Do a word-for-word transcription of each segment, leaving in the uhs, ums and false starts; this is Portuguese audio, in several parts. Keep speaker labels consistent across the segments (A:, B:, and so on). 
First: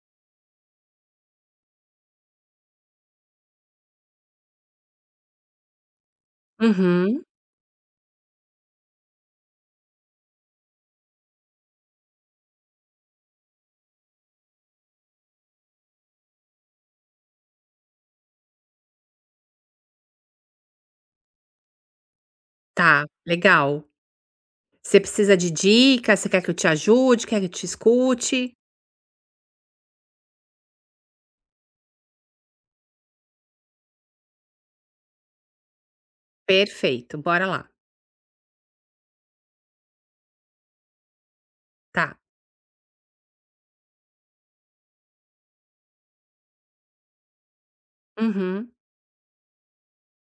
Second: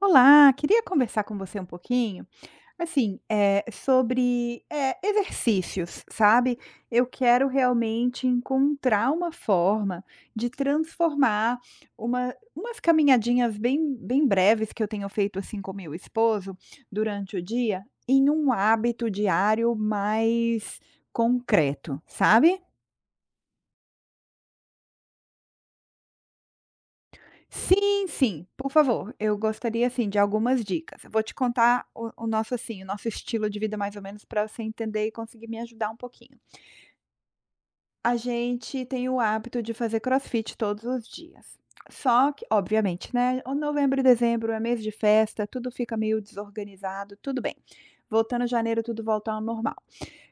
A: Olá, queria conversar com você um pouquinho, assim, eh, sobre, eh, exercícios, sabe. Eu
B: Uhum,
A: quero realmente encontrar uma forma de transformar uma umas caminhadinhas bem bem breves que eu tenho feito, assim, com meu esposo durante o dia, em um hábito diário mais concreto, sabe?
B: tá, legal. Você precisa de dicas? Você quer que eu te ajude? Quer que eu te
A: Sim, sim,
B: escute?
A: por favor, eu gostaria, assim, de algumas dicas. Eu vou te contar o o nosso, assim, o nosso estilo de vida mais ou menos para você entender e conseguir me ajudar um pouquinho.
B: Perfeito, bora lá.
A: A gente tem o hábito de fazer crossfit todos os dias,
B: Tá.
A: só que obviamente, né, o novembro e dezembro é mês de festa, tudo fica meio desorganizado, tudo bem. Voltando
B: Uhum.
A: janeiro, tudo volta ao normal.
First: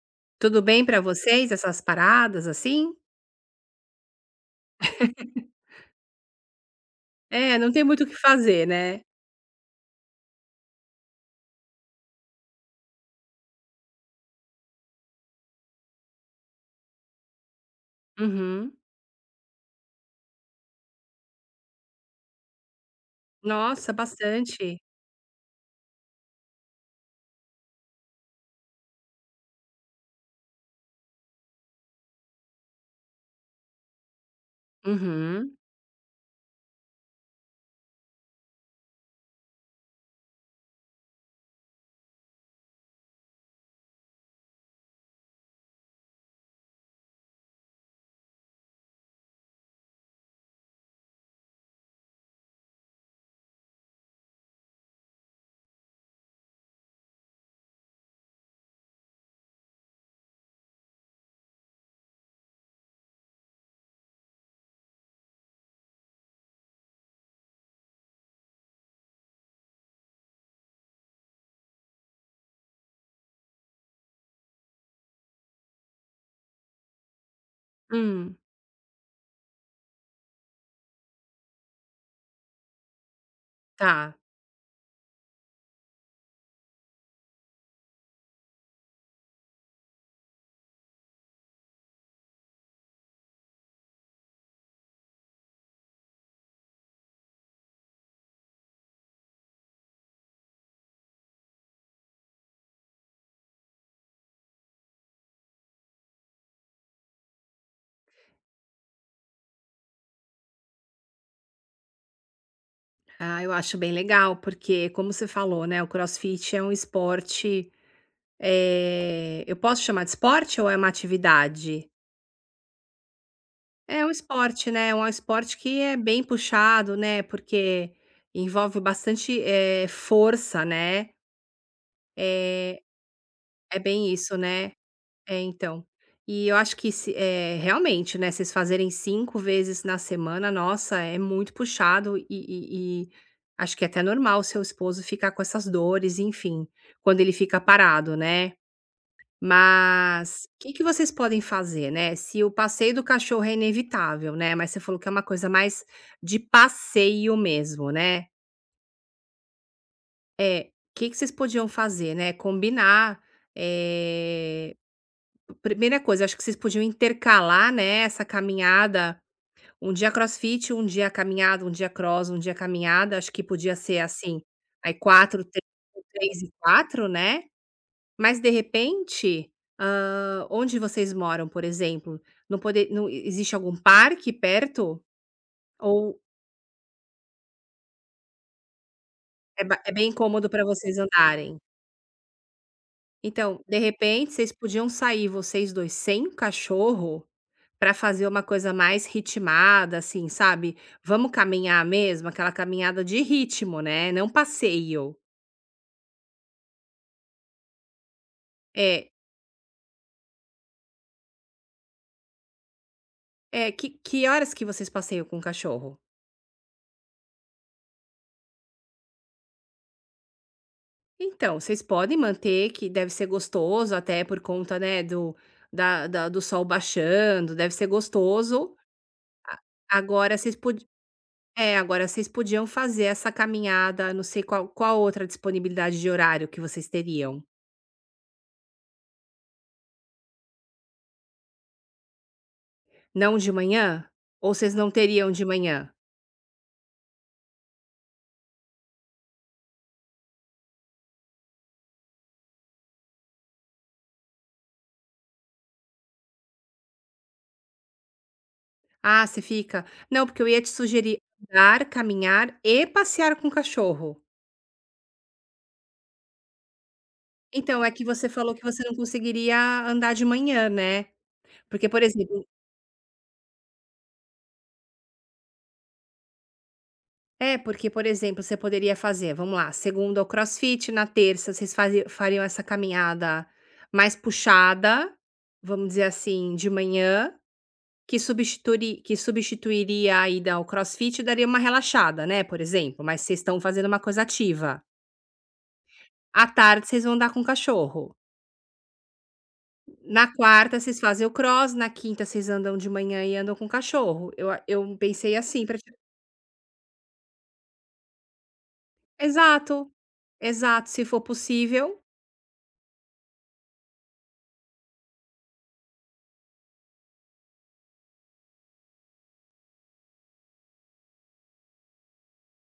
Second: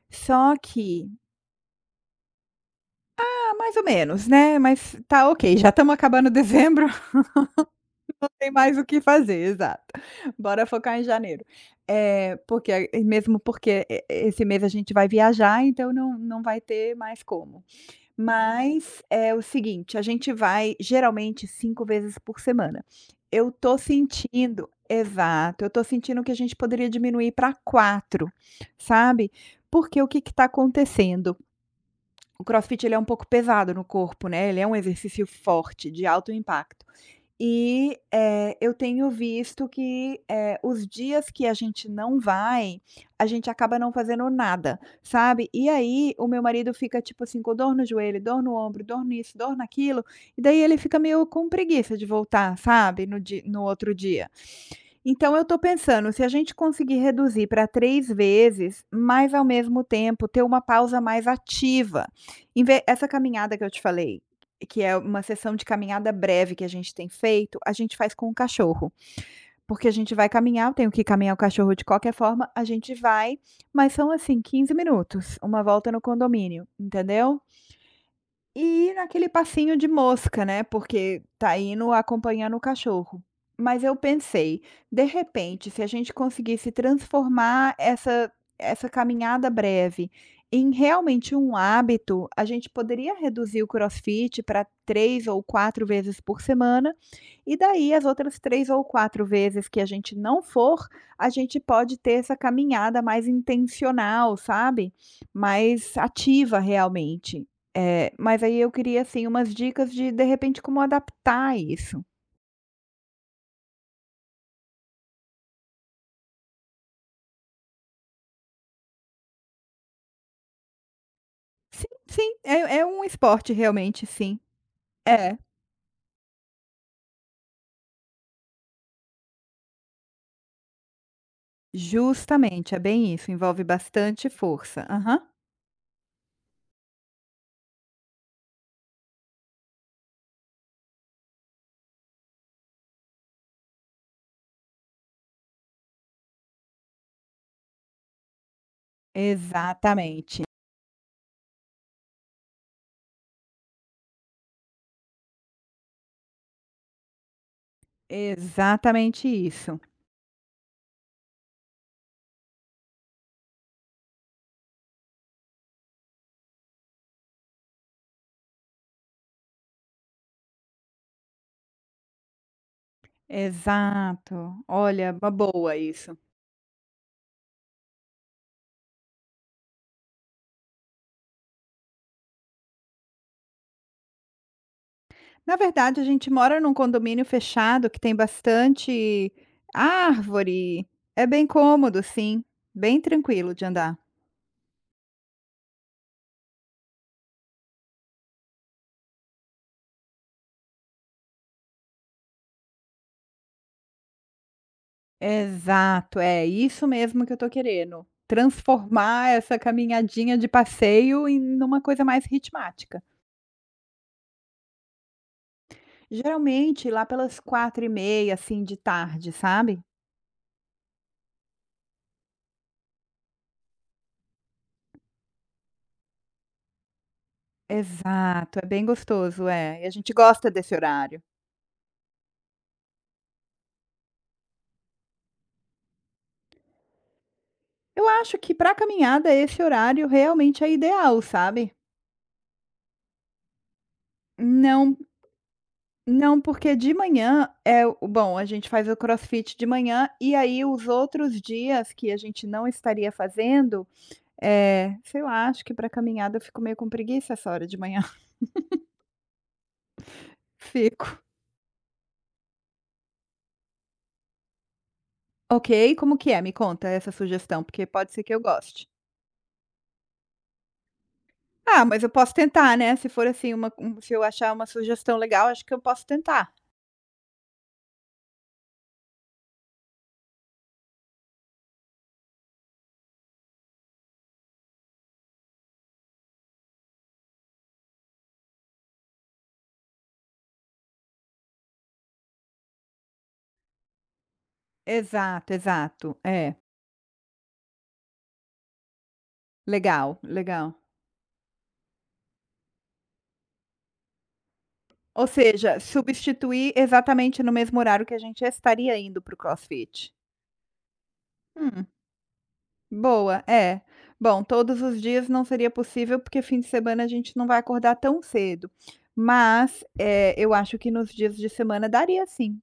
A: Só
B: Tudo bem pra
A: que
B: vocês essas paradas, assim?
A: ah, mais ou menos, né, mas tá ok, já estamos acabando dezembro.
B: É, não tem muito o que
A: Tem
B: fazer,
A: mais o que
B: né.
A: fazer, exato. Bora focar em janeiro. É porque e mesmo porque e Esse mês a gente vai viajar, então não não vai ter mais como.
B: Uhum.
A: Mas é o seguinte, a gente vai geralmente cinco vezes por semana. Eu tô
B: Nossa,
A: sentindo
B: bastante.
A: Exato, eu tô sentindo que a gente poderia diminuir para quatro, sabe. Porque o que que tá acontecendo? O crossfit ele é um pouco pesado no corpo, né, ele é um exercício
B: Uhum.
A: forte, de alto impacto. E, eh, eu tenho visto que, eh, os dias que a gente não vai, a gente acaba não fazendo nada, sabe. E aí o meu marido fica, tipo assim, com dor no joelho, dor no ombro, dor nisso, dor naquilo, e daí ele fica meio com preguiça de voltar, sabe, no di no outro dia. Então eu estou pensando, se a gente conseguir reduzir para três vezes, mas ao mesmo tempo ter uma pausa mais ativa, em ve essa caminhada que eu te falei, que é uma sessão de caminhada breve que a gente tem feito, a gente faz com o cachorro, porque a gente vai caminhar, eu tenho que caminhar o cachorro de qualquer forma, a gente vai, mas são assim quinze minutos, uma volta no condomínio, entendeu?
B: Hum,
A: E ir naquele passinho de mosca, né, porque tá indo acompanhando o cachorro. Mas eu
B: tá.
A: pensei, de repente, se a gente conseguisse transformar essa essa caminhada breve em realmente um hábito, a gente poderia reduzir o crossfit para três ou quatro vezes por semana, e daí as outras três ou quatro vezes que a gente não for, a gente pode ter essa caminhada mais intencional, sabe, mais ativa realmente. É, mas aí eu queria, assim, umas dicas de, de repente, como adaptar isso.
B: Ah, eu acho bem legal, porque como você falou, né, o crossfit é um esporte, eh, eu posso chamar de esporte ou é uma
A: Sim,
B: atividade?
A: sim, é, é um esporte
B: É
A: realmente,
B: um
A: sim.
B: esporte, né, é um
A: É,
B: esporte que é bem puxado, né, porque envolve bastante, eh, força, né,
A: justamente, é
B: eh,
A: bem isso, envolve
B: é bem
A: bastante
B: isso, né.
A: força. Aham.
B: É, então. E eu acho que se eh, realmente, né, vocês fazerem cinco vezes na semana, nossa, é muito puxado e e e acho que é até normal o seu esposo ficar com essas dores, enfim, quando ele fica parado, né.
A: Exatamente.
B: Mas, o que que vocês podem fazer, né, se o passeio do cachorro é inevitável, né, mas você falou que é uma coisa mais de passeio mesmo, né.
A: Exatamente isso.
B: É, o que que vocês podiam fazer, né, combinar, eh, primeira coisa, acho que vocês podiam intercalar, né, essa caminhada, um dia crossfit, um dia caminhada, um dia cross, um dia caminhada, acho que podia ser assim,
A: Exato.
B: aí
A: Olha, uma
B: quatro, três
A: boa isso.
B: três e quatro, né. Mas de repente, hã, onde vocês moram, por exemplo, não poder, não existe algum parque perto?
A: Na verdade, a
B: Ou
A: gente mora num condomínio fechado que tem bastante
B: é ba é bem cômodo para
A: árvore.
B: vocês
A: É bem
B: andarem?
A: cômodo, sim, bem tranquilo
B: Então,
A: de
B: de
A: andar.
B: repente, vocês podiam sair vocês dois sem o cachorro para fazer uma coisa mais ritmada, assim, sabe, vamos caminhar mesmo, aquela caminhada de ritmo, né, não passeio.
A: Exato, é isso mesmo que eu tô querendo,
B: É,
A: transformar essa caminhadinha de passeio em numa coisa mais ritmática.
B: é, que que horas que vocês passeiam com o cachorro?
A: Geralmente lá pelas quatro e meia, assim, de tarde, sabe?
B: Então, vocês podem manter que deve ser gostoso até por conta, né, do da da do sol baixando, deve ser
A: Exato, é
B: gostoso.
A: bem gostoso, é, e a gente
B: Agora
A: gosta
B: vocês
A: desse
B: pod
A: horário.
B: é, agora vocês podiam fazer essa caminhada, não sei qual qual outra disponibilidade de horário que vocês teriam.
A: Eu acho que para caminhada esse horário realmente é ideal, sabe?
B: Não de manhã? Ou vocês não
A: Não,
B: teriam de manhã?
A: não, porque de manhã é o bom, a gente faz o crossfit de manhã e aí os outros dias que a gente não estaria fazendo, é, sei lá, acho que pra caminhada eu fico meio com preguiça essa hora de manhã.
B: Ah, você fica não, porque eu ia te
A: Fico.
B: sugerir andar, caminhar e passear com o cachorro.
A: Ok, como que é? Me conta essa sugestão,
B: Então,
A: porque
B: é que
A: pode ser
B: você
A: que eu
B: falou que você
A: goste.
B: não conseguiria andar de manhã, né.
A: Ah,
B: Porque,
A: mas
B: por
A: eu posso
B: exemplo
A: tentar, né, se for assim uma um se eu achar uma sugestão legal, acho que eu posso tentar.
B: É, porque, por exemplo, você poderia fazer, vamos lá, segunda o crossfit, na terça vocês fazi fariam essa caminhada mais puxada, vamos dizer assim, de manhã, que substituri que substituiria a ida ao crossfit e daria uma relaxada, né, por exemplo, mas vocês estão fazendo uma coisa ativa.
A: Exato, exato.
B: À
A: É.
B: tarde vocês vão andar com o cachorro.
A: Legal,
B: Na
A: legal.
B: quarta vocês fazem o cross, na quinta vocês andam de manhã e andam com o cachorro. Eu a eu
A: Ou
B: pensei assim
A: seja,
B: pra ti.
A: substituir exatamente no mesmo horário que a gente estaria indo para o
B: Exato,
A: CrossFit.
B: exato, se for
A: Hum.
B: possível.
A: Boa, é. Bom, todos os dias não seria possível, porque fim de semana a gente não vai acordar tão cedo, mas, eh, eu acho que nos dias de semana daria sim,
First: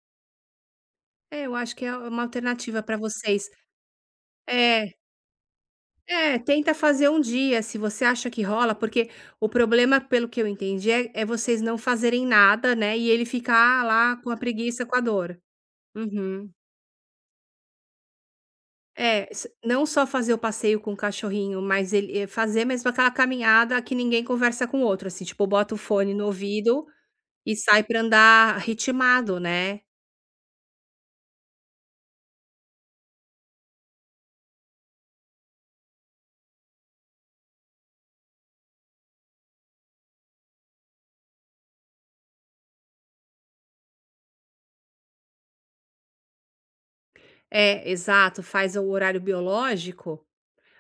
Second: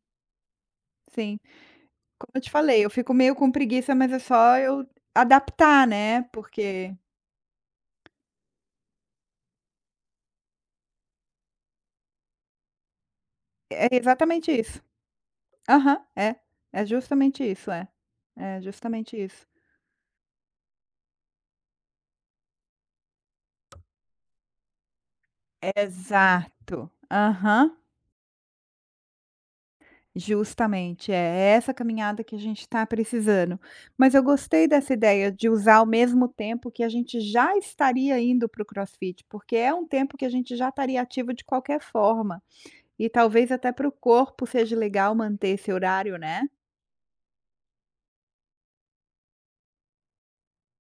A: sim.
B: É, eu acho que é uma
A: Como eu te
B: alternativa
A: falei, eu
B: para
A: fico meio
B: vocês.
A: com preguiça, mas é só eu
B: É,
A: adaptar, né,
B: é, tenta
A: porque
B: fazer um dia, se você acha que rola, porque o problema, pelo que eu entendi, é é vocês não fazerem nada, né, e ele ficar
A: é
B: lá com a
A: exatamente isso.
B: preguiça, com a dor.
A: Aham, é.
B: Uhum.
A: É justamente isso, é. É justamente
B: É,
A: isso.
B: s não só fazer o passeio com o cachorrinho, mas ele é, fazer mesmo aquela caminhada que ninguém conversa com o outro, assim, tipo, bota o fone no ouvido
A: Exato.
B: e
A: Aham.
B: sai para andar ritmado, né.
A: Justamente, é essa caminhada que a gente está precisando. Mas eu gostei dessa ideia de usar ao mesmo tempo que a gente já estaria indo para o CrossFit, porque é um tempo que a gente já estaria ativo de qualquer forma. E talvez até para o corpo seja legal manter esse horário, né?
B: É, exato, faz o horário biológico.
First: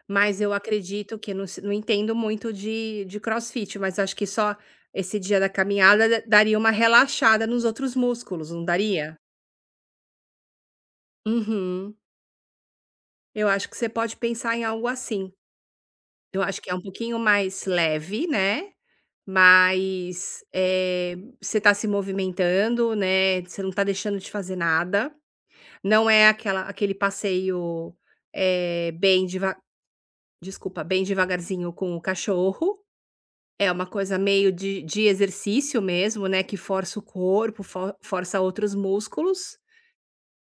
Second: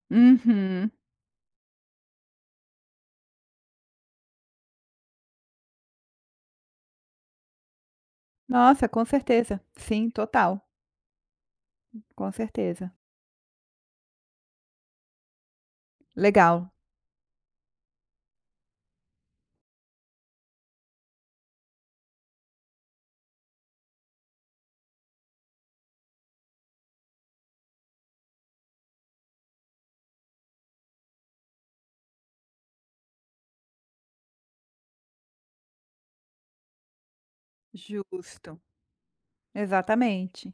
B: Mas eu
A: Uhum.
B: acredito que eu não se não entendo muito de de crossfit, mas acho que só esse dia da caminhada da daria uma relaxada nos outros músculos, não
A: Nossa, com
B: daria?
A: certeza. Sim, total.
B: Uhum.
A: Com certeza.
B: Eu acho que você pode pensar em algo assim. Eu acho
A: Legal.
B: que é um pouquinho mais leve, né, mas, eh, você tá se movimentando, né, você não tá deixando de fazer nada. Não é aquela aquele passeio, eh, bem deva desculpa, bem devagarzinho com o cachorro. É uma coisa meio de de exercício mesmo, né, que força o corpo, for força
A: Justo.
B: outros músculos.
A: Exatamente.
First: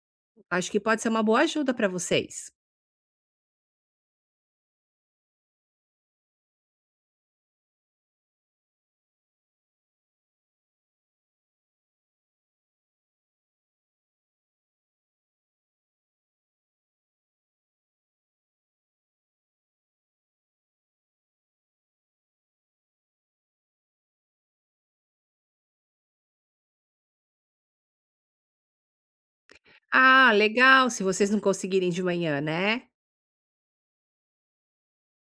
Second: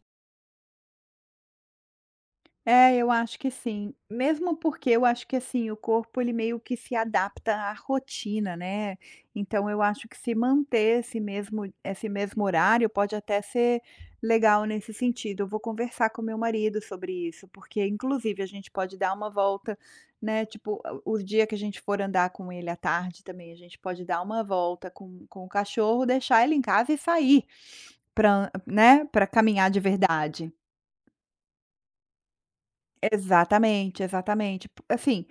B: Acho que pode ser uma boa ajuda para vocês.
A: É, eu acho que sim. Mesmo porque eu acho que, assim, o corpo ele meio que se adapta à rotina, né. Então eu acho que se manter esse mesmo esse mesmo horário pode até ser legal nesse sentido. Eu vou conversar com meu marido sobre isso, porque inclusive a gente pode dar uma volta, né, tipo, o o dia que a gente for andar com ele à tarde também, a gente pode dar uma volta com com o cachorro, deixar ele em casa e sair para né, Para caminhar de
B: Ah,
A: verdade.
B: legal, se vocês não conseguirem de manhã, né.
A: Exatamente, exatamente. P- Assim,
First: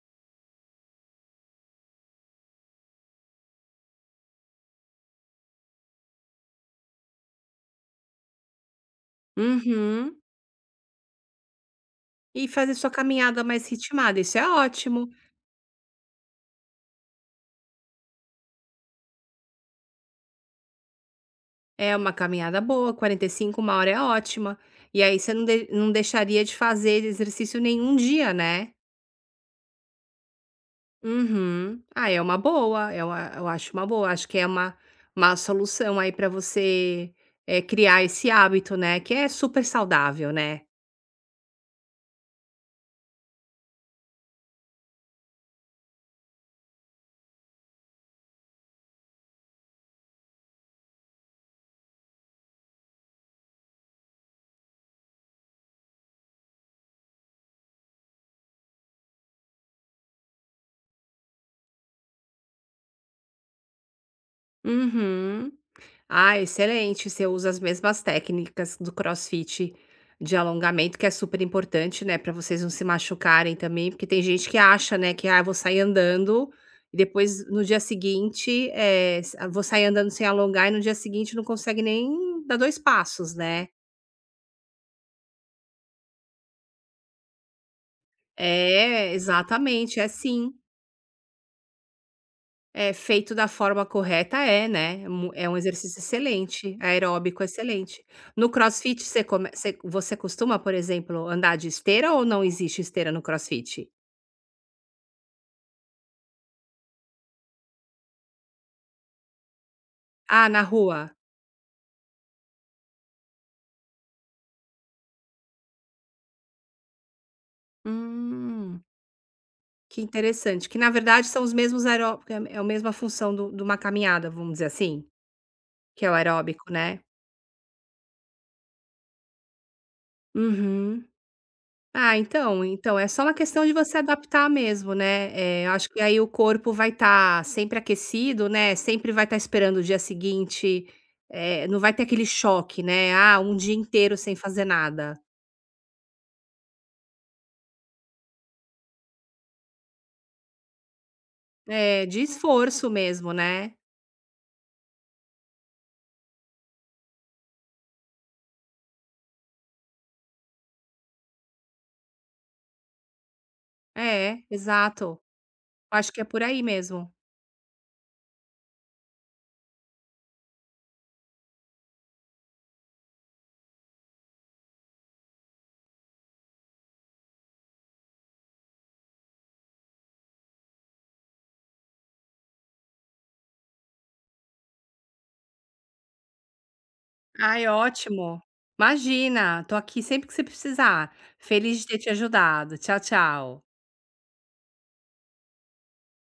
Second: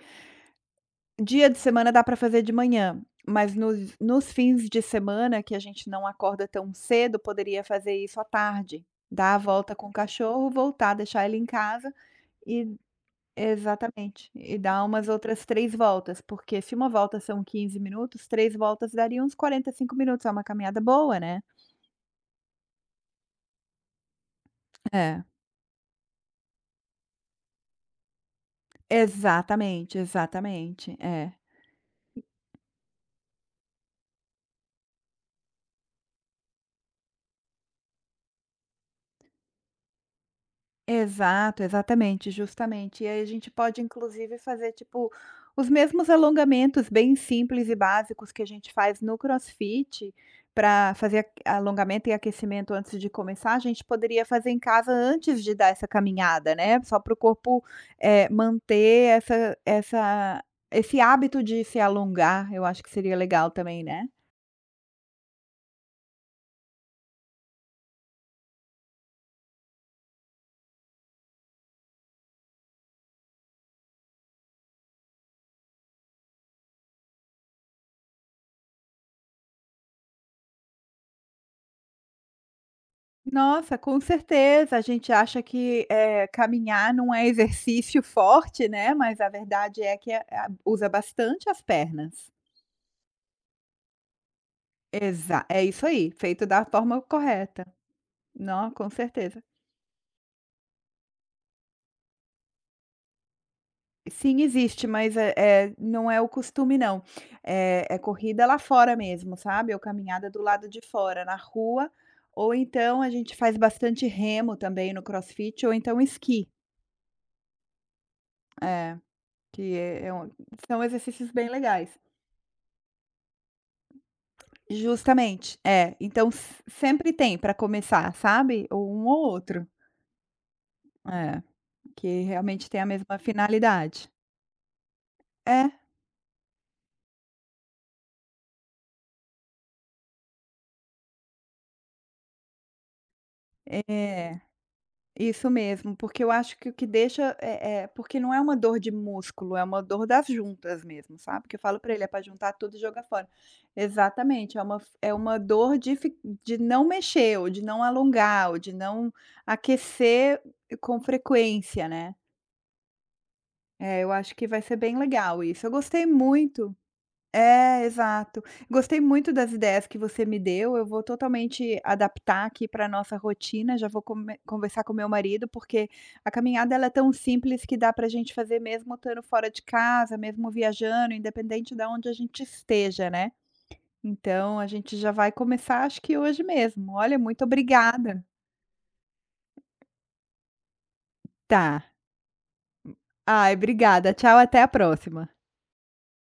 A: dia de semana dá para fazer de manhã, mas nos nos fins de semana que a gente não acorda tão cedo, poderia fazer isso à tarde, dar a volta com o
B: Uhum.
A: cachorro, voltar, deixar ele em casa
B: E
A: e
B: fazer sua caminhada mais ritmada,
A: exatamente,
B: isso é
A: e dar umas
B: ótimo.
A: outras três voltas, porque se uma volta são quinze minutos, três voltas daria uns quarenta e cinco minutos, é uma caminhada boa, né.
B: É uma caminhada boa, quarenta e cinco uma hora é ótima. E aí
A: É,
B: você não de não deixaria de fazer exercício nenhum dia, né?
A: exatamente, exatamente, é.
B: Uhum. Ah, é uma boa, eu a eu acho uma boa, acho que é uma uma solução aí para você, eh, criar esse hábito, né, que é super saudável, né.
A: Exato, exatamente, justamente. E aí a gente pode inclusive fazer tipo os mesmos alongamentos bem simples e básicos que a gente faz no CrossFit para fazer aque- alongamento e aquecimento antes de começar, a gente poderia fazer em casa antes de dar essa caminhada, né? Só para o corpo eh, manter essa, essa, esse hábito de se alongar, eu acho que seria legal também, né?
B: Uhum. Ah, excelente, você usa as mesmas técnicas do CrossFit de alongamento, que é super importante, né, para vocês não se machucarem também, porque tem gente que acha, né, que: "Ah, eu vou sair andando e depois no dia seguinte, eh, sa vou sair andando sem alongar e no dia seguinte não consegue nem dar dois passos", né.
A: Nossa, com certeza. A gente acha que, eh, caminhar não é exercício forte, né,
B: É,
A: mas a verdade é
B: exatamente, é
A: que a a
B: sim.
A: usa bastante as pernas.
B: É, feito da forma correta é, né, é mu
A: Exa
B: é um
A: é isso
B: exercício
A: aí, feito da
B: excelente,
A: forma
B: aeróbico
A: correta.
B: excelente. No
A: Não, com
B: CrossFit você
A: certeza.
B: come você você costuma, por exemplo, andar de esteira ou não existe esteira no CrossFit?
A: Sim, existe, mas é é não é o costume não. É é corrida lá fora mesmo, sabe, ou caminhada do
B: Ah, na
A: lado de
B: rua?
A: fora, na rua, ou então a gente faz bastante remo também no crossfit, ou então esqui.
B: Hum,
A: É, que
B: que
A: é é um
B: interessante, que
A: são
B: na verdade
A: exercícios
B: são
A: bem
B: os mesmos
A: legais.
B: aeróbicos, é é a mesma função do de uma caminhada, vamos dizer assim,
A: Justamente, é.
B: que é o
A: Então s
B: aeróbico, né?
A: sempre tem para começar, sabe, ou um ou outro.
B: Uhum.
A: É,
B: Ah,
A: que
B: então
A: realmente tem a
B: então é
A: mesma
B: só uma questão de você
A: finalidade.
B: adaptar mesmo, né,
A: É,
B: eh, acho que aí o corpo vai estar sempre aquecido, né, sempre vai estar esperando o dia seguinte, eh, não vai ter aquele choque, né, ah, um dia inteiro sem
A: é,
B: fazer nada.
A: isso mesmo, porque eu acho que o que deixa é é porque não é uma dor de músculo, é uma dor das juntas mesmo, sabe, que eu falo pra ele:
B: É,
A: "É
B: de
A: pra juntar tudo e
B: esforço
A: jogar fora".
B: mesmo, né.
A: Exatamente, é uma é uma dor de fi de não mexer ou de não alongar ou de não aquecer com frequência, né. É, eu acho
B: É,
A: que vai ser bem
B: exato.
A: legal isso. Eu gostei
B: Acho que é por aí
A: muito.
B: mesmo.
A: É, exato. Gostei muito das ideias que você me deu, eu vou totalmente adaptar aqui para nossa rotina, já vou come conversar com meu marido, porque a caminhada ela é tão simples que dá para a gente fazer mesmo estando fora de casa, mesmo viajando, independente de onde a gente esteja, né. Então a gente já vai começar acho que hoje mesmo. Olha, muito
B: Ai,
A: obrigada.
B: ótimo. Imagina, tô aqui sempre que você precisar. Feliz de
A: Tá.
B: ter te ajudado. Tchau,
A: Ai,
B: tchau.
A: obrigada. Tchau, até a próxima.